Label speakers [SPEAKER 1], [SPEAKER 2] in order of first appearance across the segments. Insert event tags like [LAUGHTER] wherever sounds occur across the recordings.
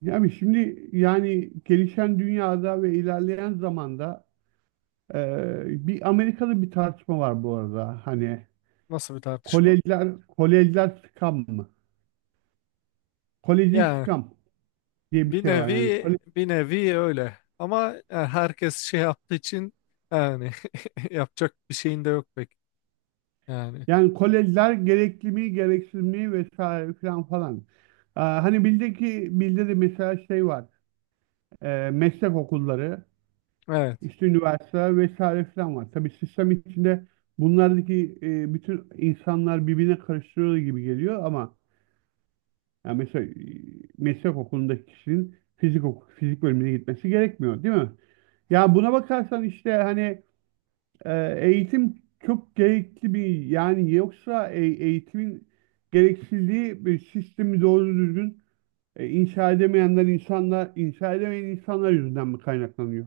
[SPEAKER 1] Yani şimdi gelişen dünyada ve ilerleyen zamanda bir Amerika'da bir tartışma var bu arada. Hani
[SPEAKER 2] Nasıl bir tartışma?
[SPEAKER 1] kolejler scam mı? Koleji
[SPEAKER 2] Yani
[SPEAKER 1] scam diye bir
[SPEAKER 2] bir
[SPEAKER 1] şey var.
[SPEAKER 2] nevi bir nevi öyle. Ama yani herkes şey yaptığı için yani [LAUGHS] yapacak bir şeyin de yok pek. Yani
[SPEAKER 1] Yani kolejler gerekli mi, gereksiz mi vesaire falan falan. Hani bildi ki bildi de mesela şey var. Meslek okulları,
[SPEAKER 2] evet.
[SPEAKER 1] işte üniversiteler vesaire falan var. Tabii sistem içinde bunlardaki bütün insanlar birbirine karıştırıyor gibi geliyor ama yani mesela meslek okulundaki kişinin fizik bölümüne gitmesi gerekmiyor, değil mi? Ya buna bakarsan işte hani eğitim çok gerekli bir yani yoksa eğitimin gereksildiği bir sistemi doğru düzgün inşa edemeyen insanlar yüzünden mi kaynaklanıyor?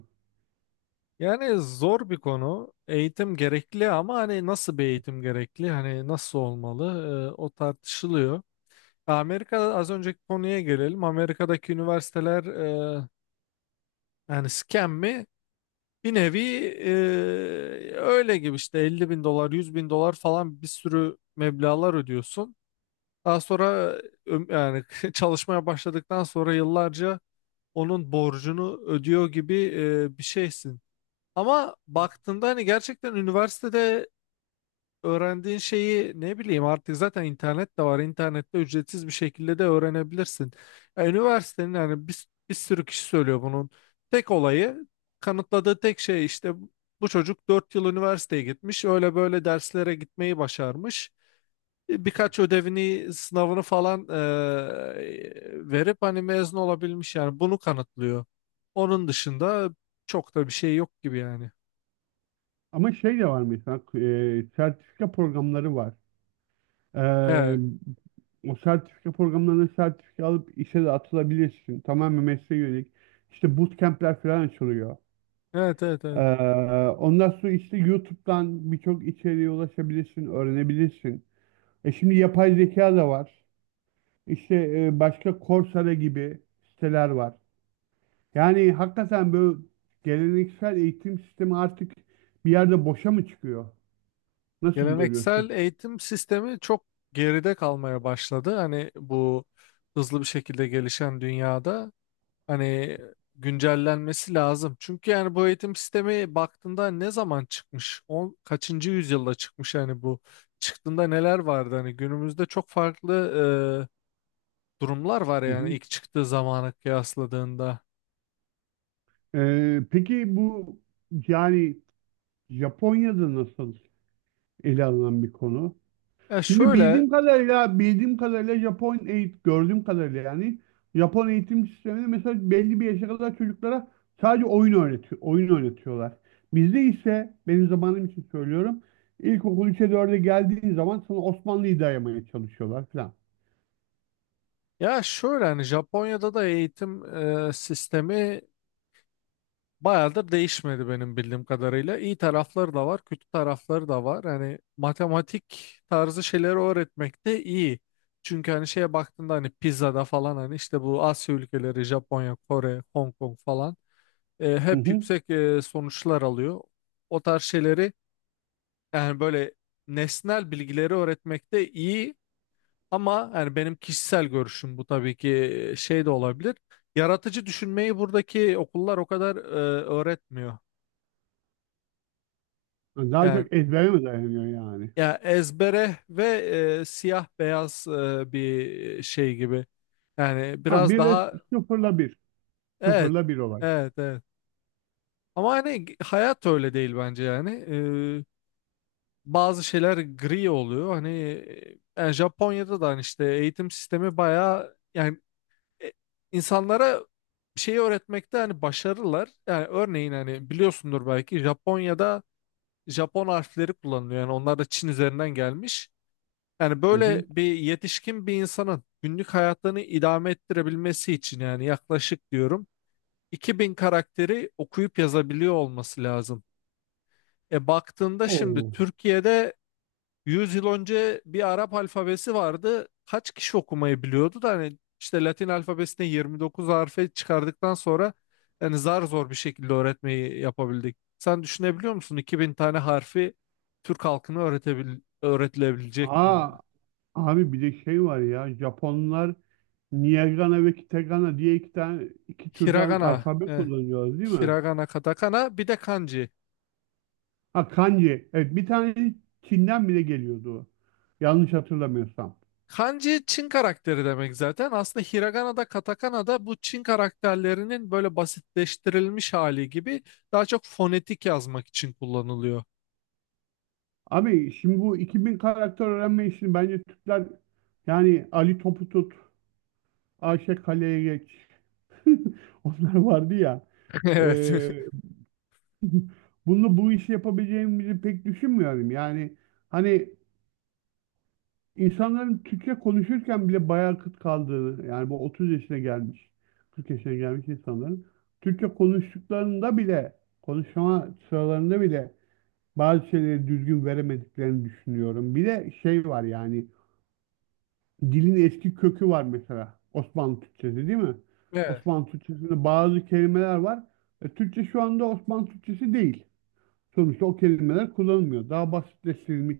[SPEAKER 2] Yani zor bir konu. Eğitim gerekli ama hani nasıl bir eğitim gerekli? Hani nasıl olmalı? O tartışılıyor. Amerika'da az önceki konuya gelelim. Amerika'daki üniversiteler yani scam mi? Bir nevi öyle gibi işte 50.000 dolar 100.000 dolar falan bir sürü meblağlar ödüyorsun. Daha sonra yani [LAUGHS] çalışmaya başladıktan sonra yıllarca onun borcunu ödüyor gibi bir şeysin. Ama baktığında hani gerçekten üniversitede öğrendiğin şeyi ne bileyim artık zaten internet de var. İnternette ücretsiz bir şekilde de öğrenebilirsin. Ya, üniversitenin yani bir sürü kişi söylüyor bunun. Tek olayı kanıtladığı tek şey işte bu çocuk 4 yıl üniversiteye gitmiş. Öyle böyle derslere gitmeyi başarmış.
[SPEAKER 1] Evet.
[SPEAKER 2] Birkaç ödevini, sınavını falan verip hani mezun olabilmiş yani bunu kanıtlıyor. Onun dışında çok da bir şey yok gibi yani.
[SPEAKER 1] Ama şey de var mesela sertifika programları var. E,
[SPEAKER 2] Evet,
[SPEAKER 1] O sertifika programlarına sertifika alıp işe de atılabilirsin. Tamamen mesleğe yönelik. İşte bootcamp'ler falan açılıyor.
[SPEAKER 2] evet, evet,
[SPEAKER 1] E,
[SPEAKER 2] evet.
[SPEAKER 1] Ondan sonra işte YouTube'dan birçok içeriğe ulaşabilirsin, öğrenebilirsin. Şimdi yapay zeka da var. İşte başka Coursera gibi siteler var. Yani hakikaten böyle geleneksel eğitim sistemi artık bir yerde boşa mı çıkıyor? Nasıl
[SPEAKER 2] Geleneksel
[SPEAKER 1] görüyorsun?
[SPEAKER 2] eğitim sistemi çok geride kalmaya başladı. Hani bu hızlı bir şekilde gelişen dünyada hani güncellenmesi lazım. Çünkü yani bu eğitim sistemi baktığında ne zaman çıkmış? Kaçıncı yüzyılda çıkmış yani bu? Çıktığında neler vardı? Hani günümüzde çok farklı durumlar var
[SPEAKER 1] Hı
[SPEAKER 2] yani
[SPEAKER 1] hı.
[SPEAKER 2] ilk çıktığı zamana kıyasladığında.
[SPEAKER 1] Peki bu yani Japonya'da nasıl ele alınan bir konu?
[SPEAKER 2] Ya
[SPEAKER 1] Çünkü
[SPEAKER 2] şöyle
[SPEAKER 1] bildiğim kadarıyla Japon eğitim gördüğüm kadarıyla yani Japon eğitim sisteminde mesela belli bir yaşa kadar çocuklara sadece oyun öğretiyor, oyun oynatıyorlar. Bizde ise benim zamanım için söylüyorum. İlkokul 3'e dörde geldiğin zaman sana Osmanlı'yı dayamaya çalışıyorlar falan.
[SPEAKER 2] ya şöyle, hani Japonya'da da eğitim sistemi bayağıdır değişmedi benim bildiğim kadarıyla. İyi tarafları da var, kötü tarafları da var. Hani matematik tarzı şeyleri öğretmek de iyi. Çünkü hani şeye baktığında hani pizzada falan hani işte bu Asya ülkeleri, Japonya, Kore, Hong Kong falan
[SPEAKER 1] Hı
[SPEAKER 2] hep
[SPEAKER 1] hı.
[SPEAKER 2] yüksek sonuçlar alıyor. O tarz şeyleri yani böyle nesnel bilgileri öğretmek de iyi ama yani benim kişisel görüşüm bu tabii ki şey de olabilir. Yaratıcı düşünmeyi buradaki okullar o kadar öğretmiyor.
[SPEAKER 1] Yani daha
[SPEAKER 2] Yani
[SPEAKER 1] çok ezbere mi dayanıyor yani?
[SPEAKER 2] ya ezbere ve siyah beyaz bir şey gibi. Yani
[SPEAKER 1] Ha
[SPEAKER 2] biraz
[SPEAKER 1] bir de
[SPEAKER 2] daha.
[SPEAKER 1] sıfırla bir.
[SPEAKER 2] Evet,
[SPEAKER 1] Sıfırla bir olay.
[SPEAKER 2] evet, evet. Ama hani hayat öyle değil bence yani. E, Bazı şeyler gri oluyor. Hani yani Japonya'da da hani işte eğitim sistemi bayağı yani e, insanlara bir şeyi öğretmekte hani başarılılar. Yani örneğin hani biliyorsundur belki Japonya'da Japon harfleri kullanılıyor. Yani onlar da Çin üzerinden gelmiş. Yani
[SPEAKER 1] Hı
[SPEAKER 2] böyle
[SPEAKER 1] hı.
[SPEAKER 2] bir yetişkin bir insanın günlük hayatlarını idame ettirebilmesi için yani yaklaşık diyorum 2000 karakteri okuyup yazabiliyor olması lazım. Baktığında şimdi
[SPEAKER 1] Oo.
[SPEAKER 2] Türkiye'de 100 yıl önce bir Arap alfabesi vardı. Kaç kişi okumayı biliyordu da hani işte Latin alfabesine 29 harfe çıkardıktan sonra yani zar zor bir şekilde öğretmeyi yapabildik. Sen düşünebiliyor musun 2000 tane harfi Türk halkına öğretilebilecek mi ya?
[SPEAKER 1] Aa, abi bir de şey var ya Japonlar Niyagana ve Kitagana diye iki türden
[SPEAKER 2] Hiragana.
[SPEAKER 1] alfabe
[SPEAKER 2] Eh.
[SPEAKER 1] kullanıyoruz değil mi?
[SPEAKER 2] Hiragana, katakana, bir de kanji.
[SPEAKER 1] Ha kanji. Evet bir tane Çin'den bile geliyordu. O. Yanlış hatırlamıyorsam.
[SPEAKER 2] Kanji Çin karakteri demek zaten. Aslında hiragana da katakana da bu Çin karakterlerinin böyle basitleştirilmiş hali gibi daha çok fonetik yazmak için kullanılıyor.
[SPEAKER 1] Abi şimdi bu 2000 karakter öğrenme işini bence Türkler yani Ali Topu tut, Ayşe Kale'ye geç. [LAUGHS] Onlar vardı ya.
[SPEAKER 2] [LAUGHS] Evet.
[SPEAKER 1] Ee, [LAUGHS] bu işi yapabileceğimizi pek düşünmüyorum. Yani hani İnsanların Türkçe konuşurken bile bayağı kıt kaldığını, yani bu 30 yaşına gelmiş, 40 yaşına gelmiş insanların Türkçe konuştuklarında bile, konuşma sıralarında bile bazı şeyleri düzgün veremediklerini düşünüyorum. Bir de şey var yani, dilin eski kökü var mesela. Osmanlı Türkçesi değil mi?
[SPEAKER 2] Evet.
[SPEAKER 1] Osmanlı Türkçesinde bazı kelimeler var. Türkçe şu anda Osmanlı Türkçesi değil. Sonuçta o kelimeler kullanılmıyor. Daha basitleştirilmiş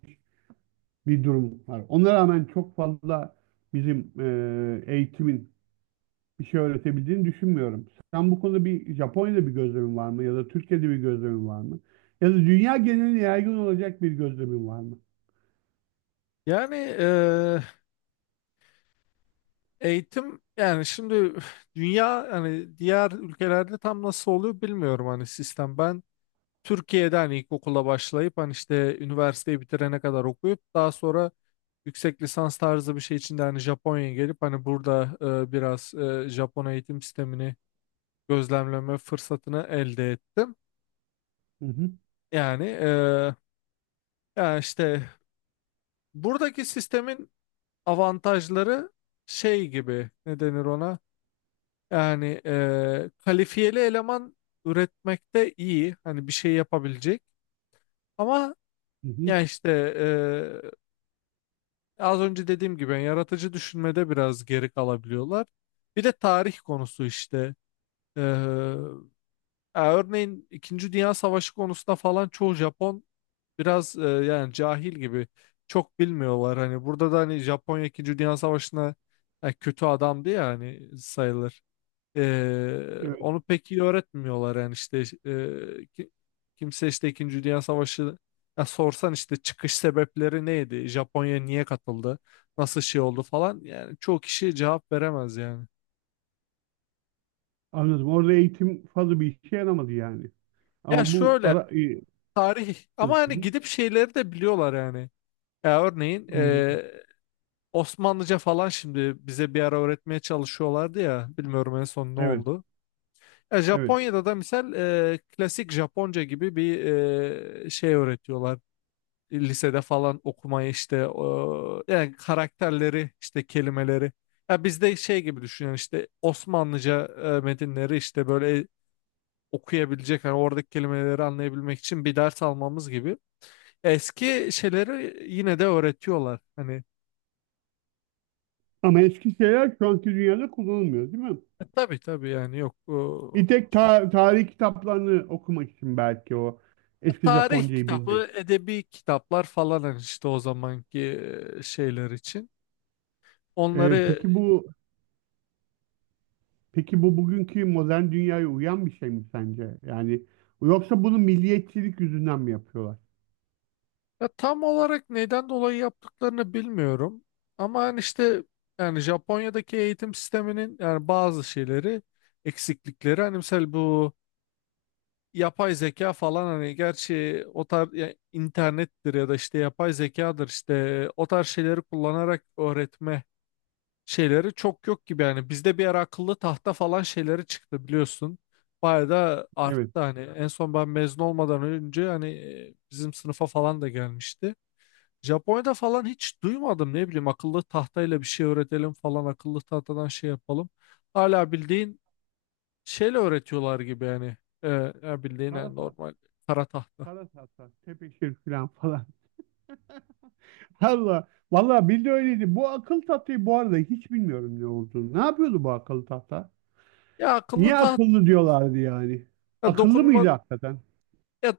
[SPEAKER 1] bir durum var. Ona rağmen çok fazla bizim eğitimin bir şey öğretebildiğini düşünmüyorum. Sen bu konuda bir Japonya'da bir gözlemin var mı? Ya da Türkiye'de bir gözlemin var mı? Ya da dünya geneline yaygın olacak bir gözlemin var mı?
[SPEAKER 2] Yani eğitim yani şimdi dünya hani diğer ülkelerde tam nasıl oluyor bilmiyorum hani sistem. Ben Türkiye'de hani ilkokula başlayıp hani işte üniversiteyi bitirene kadar okuyup daha sonra yüksek lisans tarzı bir şey için de hani Japonya'ya gelip hani burada biraz Japon eğitim sistemini gözlemleme fırsatını elde ettim.
[SPEAKER 1] Hı hı,
[SPEAKER 2] Yani ya işte buradaki sistemin avantajları şey gibi, ne denir ona? Yani kalifiyeli eleman üretmekte iyi. Hani bir şey yapabilecek. Ama
[SPEAKER 1] hı hı.
[SPEAKER 2] ya işte az önce dediğim gibi yani yaratıcı düşünmede biraz geri kalabiliyorlar. Bir de tarih konusu işte. Ee, Ya örneğin İkinci Dünya Savaşı konusunda falan çoğu Japon biraz yani cahil gibi çok bilmiyorlar. Hani burada da hani Japonya İkinci Dünya Savaşı'na kötü adamdı ya hani sayılır.
[SPEAKER 1] Evet,
[SPEAKER 2] Onu pek iyi öğretmiyorlar yani işte e, ki- kimse işte İkinci Dünya Savaşı, ya sorsan işte çıkış sebepleri neydi? Japonya niye katıldı? Nasıl şey oldu falan yani çoğu kişi cevap veremez yani.
[SPEAKER 1] anladım. Orada eğitim fazla bir işe yaramadı yani.
[SPEAKER 2] Ya
[SPEAKER 1] Ama bu
[SPEAKER 2] şöyle,
[SPEAKER 1] ara... e,
[SPEAKER 2] tarih
[SPEAKER 1] Hı
[SPEAKER 2] ama hani
[SPEAKER 1] hı.
[SPEAKER 2] gidip şeyleri de biliyorlar yani. Ya örneğin
[SPEAKER 1] Neydi?
[SPEAKER 2] Osmanlıca falan şimdi bize bir ara öğretmeye çalışıyorlardı ya, bilmiyorum en son ne
[SPEAKER 1] Evet,
[SPEAKER 2] oldu. Ya
[SPEAKER 1] evet.
[SPEAKER 2] Japonya'da da misal klasik Japonca gibi bir şey öğretiyorlar. Lisede falan okumayı işte o, yani karakterleri işte kelimeleri. Ya bizde şey gibi düşünün işte Osmanlıca metinleri işte böyle okuyabilecek hani oradaki kelimeleri anlayabilmek için bir ders almamız gibi. Eski şeyleri yine de öğretiyorlar. Hani
[SPEAKER 1] Ama eski şeyler şu anki dünyada kullanılmıyor, değil mi?
[SPEAKER 2] tabii tabii yani yok.
[SPEAKER 1] Bir tek tarih kitaplarını okumak için belki o eski
[SPEAKER 2] Tarih
[SPEAKER 1] Japoncayı bilmek.
[SPEAKER 2] kitabı, edebi kitaplar falan hani işte o zamanki şeyler için. Onları
[SPEAKER 1] Peki bu bugünkü modern dünyaya uyan bir şey mi sence? Yani yoksa bunu milliyetçilik yüzünden mi yapıyorlar?
[SPEAKER 2] ya, tam olarak neden dolayı yaptıklarını bilmiyorum. Ama hani işte yani Japonya'daki eğitim sisteminin yani bazı şeyleri, eksiklikleri hani mesela bu yapay zeka falan, hani gerçi o tarz ya internettir ya da işte yapay zekadır, işte o tarz şeyleri kullanarak öğretme şeyleri çok yok gibi yani. Bizde bir ara akıllı tahta falan şeyleri çıktı biliyorsun. Bayağı da
[SPEAKER 1] Evet.
[SPEAKER 2] arttı hani, en son ben mezun olmadan önce hani bizim sınıfa falan da gelmişti. Japonya'da falan hiç duymadım, ne bileyim akıllı tahtayla bir şey öğretelim falan, akıllı tahtadan şey yapalım. Hala bildiğin şeyle öğretiyorlar gibi yani. Ee, Ya bildiğin yani
[SPEAKER 1] Parasat,
[SPEAKER 2] normal kara tahta.
[SPEAKER 1] parasat, tepeşir falan falan. [LAUGHS] Allah, vallahi bildi öyleydi. Bu akıl tahtayı bu arada hiç bilmiyorum ne olduğunu. Ne yapıyordu bu akıl tahta?
[SPEAKER 2] Ya akıllı
[SPEAKER 1] Niye
[SPEAKER 2] tahta,
[SPEAKER 1] akıllı diyorlardı yani?
[SPEAKER 2] ya
[SPEAKER 1] Akıllı
[SPEAKER 2] dokunma
[SPEAKER 1] mıydı hakikaten?
[SPEAKER 2] ya,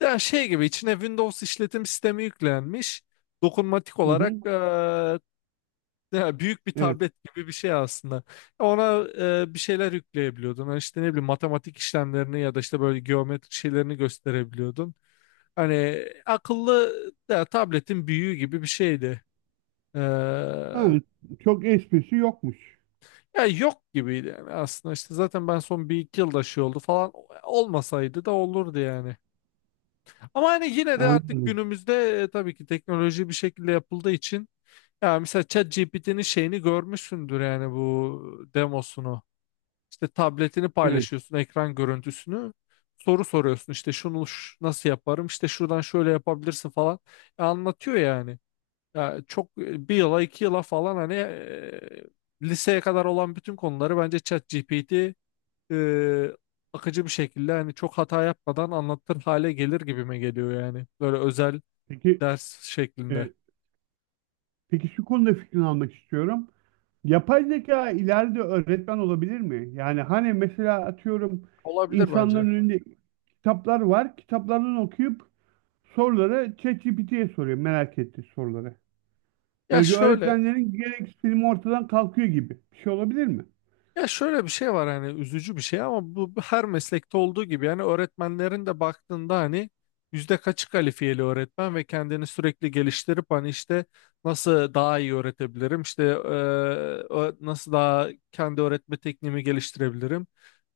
[SPEAKER 2] ya şey gibi içine Windows işletim sistemi yüklenmiş. Dokunmatik
[SPEAKER 1] Hı
[SPEAKER 2] olarak
[SPEAKER 1] hı,
[SPEAKER 2] ya büyük bir
[SPEAKER 1] evet.
[SPEAKER 2] tablet gibi bir şey aslında. Ona bir şeyler yükleyebiliyordun. Yani işte ne bileyim matematik işlemlerini ya da işte böyle geometrik şeylerini gösterebiliyordun. Hani akıllı, ya, tabletin büyüğü gibi bir şeydi. Ee,
[SPEAKER 1] Ha, çok esprisi yokmuş.
[SPEAKER 2] Ya yok gibiydi yani aslında, işte zaten ben son bir iki yılda şey oldu falan, olmasaydı da olurdu yani. Ama hani yine de artık
[SPEAKER 1] Anladım.
[SPEAKER 2] günümüzde tabii ki teknoloji bir şekilde yapıldığı için, ya mesela ChatGPT'nin şeyini görmüşsündür yani, bu demosunu. İşte tabletini
[SPEAKER 1] Evet.
[SPEAKER 2] paylaşıyorsun, ekran görüntüsünü soru soruyorsun, işte şunu nasıl yaparım, işte şuradan şöyle yapabilirsin falan anlatıyor yani. Ya çok bir yıla iki yıla falan, hani liseye kadar olan bütün konuları bence ChatGPT e, akıcı bir şekilde hani çok hata yapmadan anlatır hale gelir gibime geliyor yani. Böyle özel
[SPEAKER 1] Peki
[SPEAKER 2] ders şeklinde.
[SPEAKER 1] e, peki şu konuda fikrini almak istiyorum. Yapay zeka ileride öğretmen olabilir mi? Yani hani mesela atıyorum
[SPEAKER 2] Olabilir
[SPEAKER 1] insanların
[SPEAKER 2] bence.
[SPEAKER 1] önünde kitaplar var. Kitaplardan okuyup soruları ChatGPT'ye soruyor merak ettiği soruları.
[SPEAKER 2] Ya
[SPEAKER 1] Böylece
[SPEAKER 2] şöyle
[SPEAKER 1] öğretmenlerin gereksinimi ortadan kalkıyor gibi. Bir şey olabilir mi?
[SPEAKER 2] ya şöyle, bir şey var, hani üzücü bir şey ama, bu her meslekte olduğu gibi yani öğretmenlerin de baktığında hani yüzde kaçı kalifiyeli öğretmen ve kendini sürekli geliştirip hani işte nasıl daha iyi öğretebilirim işte nasıl daha kendi öğretme tekniğimi geliştirebilirim,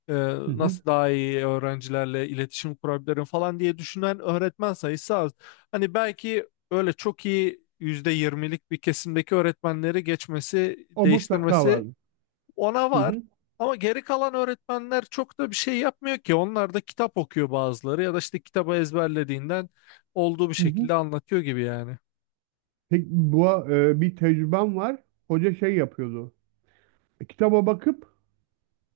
[SPEAKER 2] e,
[SPEAKER 1] Hı hı.
[SPEAKER 2] nasıl daha iyi öğrencilerle iletişim kurabilirim falan diye düşünen öğretmen sayısı az. Hani belki öyle çok iyi %20'lik bir kesimdeki öğretmenleri geçmesi,
[SPEAKER 1] O mutlaka
[SPEAKER 2] değiştirmesi,
[SPEAKER 1] vardır.
[SPEAKER 2] ona
[SPEAKER 1] Hı
[SPEAKER 2] var.
[SPEAKER 1] hı.
[SPEAKER 2] Ama geri kalan öğretmenler çok da bir şey yapmıyor ki. Onlar da kitap okuyor bazıları, ya da işte kitabı ezberlediğinden olduğu bir
[SPEAKER 1] Hı hı.
[SPEAKER 2] şekilde anlatıyor gibi yani.
[SPEAKER 1] Peki bu bir tecrübem var. Hoca şey yapıyordu. Kitaba bakıp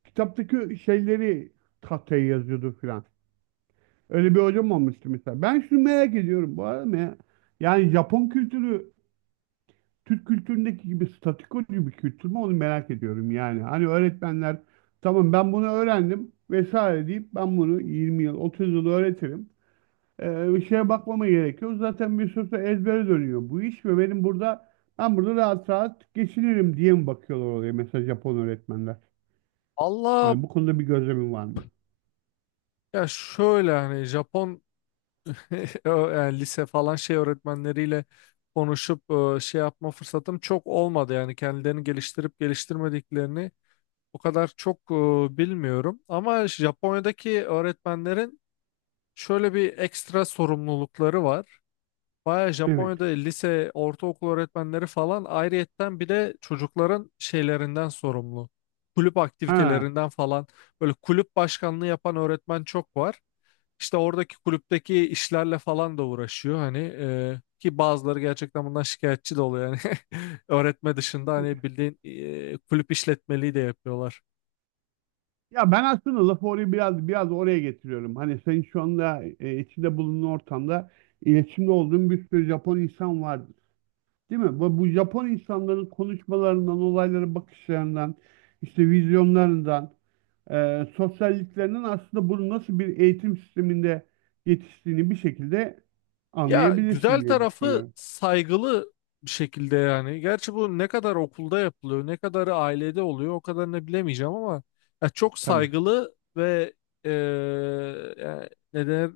[SPEAKER 1] kitaptaki şeyleri tahtaya yazıyordu filan. Öyle bir hocam olmuştu mesela. Ben şunu merak ediyorum bu arada ya. Yani Japon kültürü Türk kültüründeki gibi statikocu bir kültür mü onu merak ediyorum yani. Hani öğretmenler tamam ben bunu öğrendim vesaire deyip ben bunu 20 yıl 30 yıl öğretirim. Bir şeye bakmama gerekiyor. Zaten bir süre sonra ezbere dönüyor bu iş ve ben burada rahat rahat geçinirim diye mi bakıyorlar oraya mesela Japon öğretmenler?
[SPEAKER 2] Allah,
[SPEAKER 1] Yani bu konuda bir gözlemin var mı?
[SPEAKER 2] ya şöyle hani Japon [LAUGHS] yani lise falan şey öğretmenleriyle konuşup şey yapma fırsatım çok olmadı. Yani kendilerini geliştirip geliştirmediklerini o kadar çok bilmiyorum. Ama Japonya'daki öğretmenlerin şöyle bir ekstra sorumlulukları var. Baya
[SPEAKER 1] Evet.
[SPEAKER 2] Japonya'da lise, ortaokul öğretmenleri falan ayrıyetten bir de çocukların şeylerinden sorumlu. Kulüp
[SPEAKER 1] Ha.
[SPEAKER 2] aktivitelerinden falan, böyle kulüp başkanlığı yapan öğretmen çok var. İşte oradaki kulüpteki işlerle falan da uğraşıyor hani, ki bazıları gerçekten bundan şikayetçi de oluyor yani [LAUGHS] öğretme dışında hani bildiğin kulüp işletmeliği de yapıyorlar.
[SPEAKER 1] Ya ben aslında lafı oraya biraz oraya getiriyorum. Hani senin şu anda içinde bulunduğun ortamda iletişimde olduğun bir sürü Japon insan vardır. Değil mi? Bu Japon insanların konuşmalarından, olaylara bakışlarından, işte vizyonlarından, sosyalliklerinden aslında bunu nasıl bir eğitim sisteminde yetiştiğini bir şekilde
[SPEAKER 2] Ya
[SPEAKER 1] anlayabilirsin
[SPEAKER 2] güzel
[SPEAKER 1] diye
[SPEAKER 2] tarafı
[SPEAKER 1] düşünüyorum.
[SPEAKER 2] saygılı bir şekilde yani. Gerçi bu ne kadar okulda yapılıyor, ne kadarı ailede oluyor o kadarını bilemeyeceğim ama ya çok
[SPEAKER 1] Tabii.
[SPEAKER 2] saygılı ve e, yani ne denir,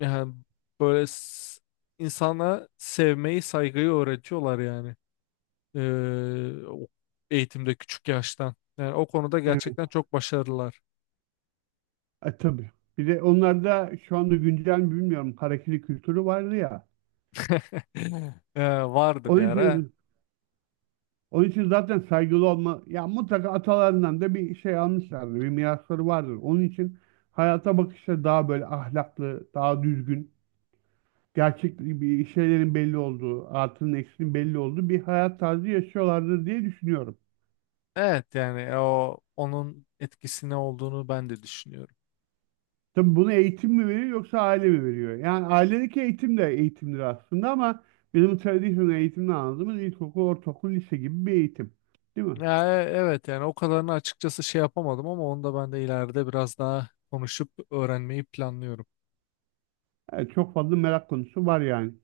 [SPEAKER 2] yani böyle insana sevmeyi, saygıyı öğretiyorlar yani. Ee, o- Eğitimde küçük yaştan. Yani o konuda
[SPEAKER 1] Evet.
[SPEAKER 2] gerçekten çok başarılılar. [LAUGHS]
[SPEAKER 1] Tabii. Bir de onlarda şu anda güncel mi bilmiyorum harekeli kültürü vardı ya.
[SPEAKER 2] Vardı bir
[SPEAKER 1] Onun
[SPEAKER 2] ara.
[SPEAKER 1] için Onun için zaten saygılı olma, ya mutlaka atalarından da bir şey almışlardır, bir mirasları vardır. Onun için hayata bakışları daha böyle ahlaklı, daha düzgün, gerçek bir şeylerin belli olduğu, artının eksinin belli olduğu bir hayat tarzı yaşıyorlardır diye düşünüyorum.
[SPEAKER 2] Evet yani onun etkisine olduğunu ben de düşünüyorum.
[SPEAKER 1] Tabii bunu eğitim mi veriyor yoksa aile mi veriyor? Yani ailedeki eğitim de eğitimdir aslında ama bizim tradisyonel eğitimden anladığımız ilkokul, ortaokul, lise gibi bir eğitim. Değil mi?
[SPEAKER 2] Ya, evet yani o kadarını açıkçası şey yapamadım ama onu da ben de ileride biraz daha konuşup öğrenmeyi planlıyorum.
[SPEAKER 1] Evet, çok fazla merak konusu var yani.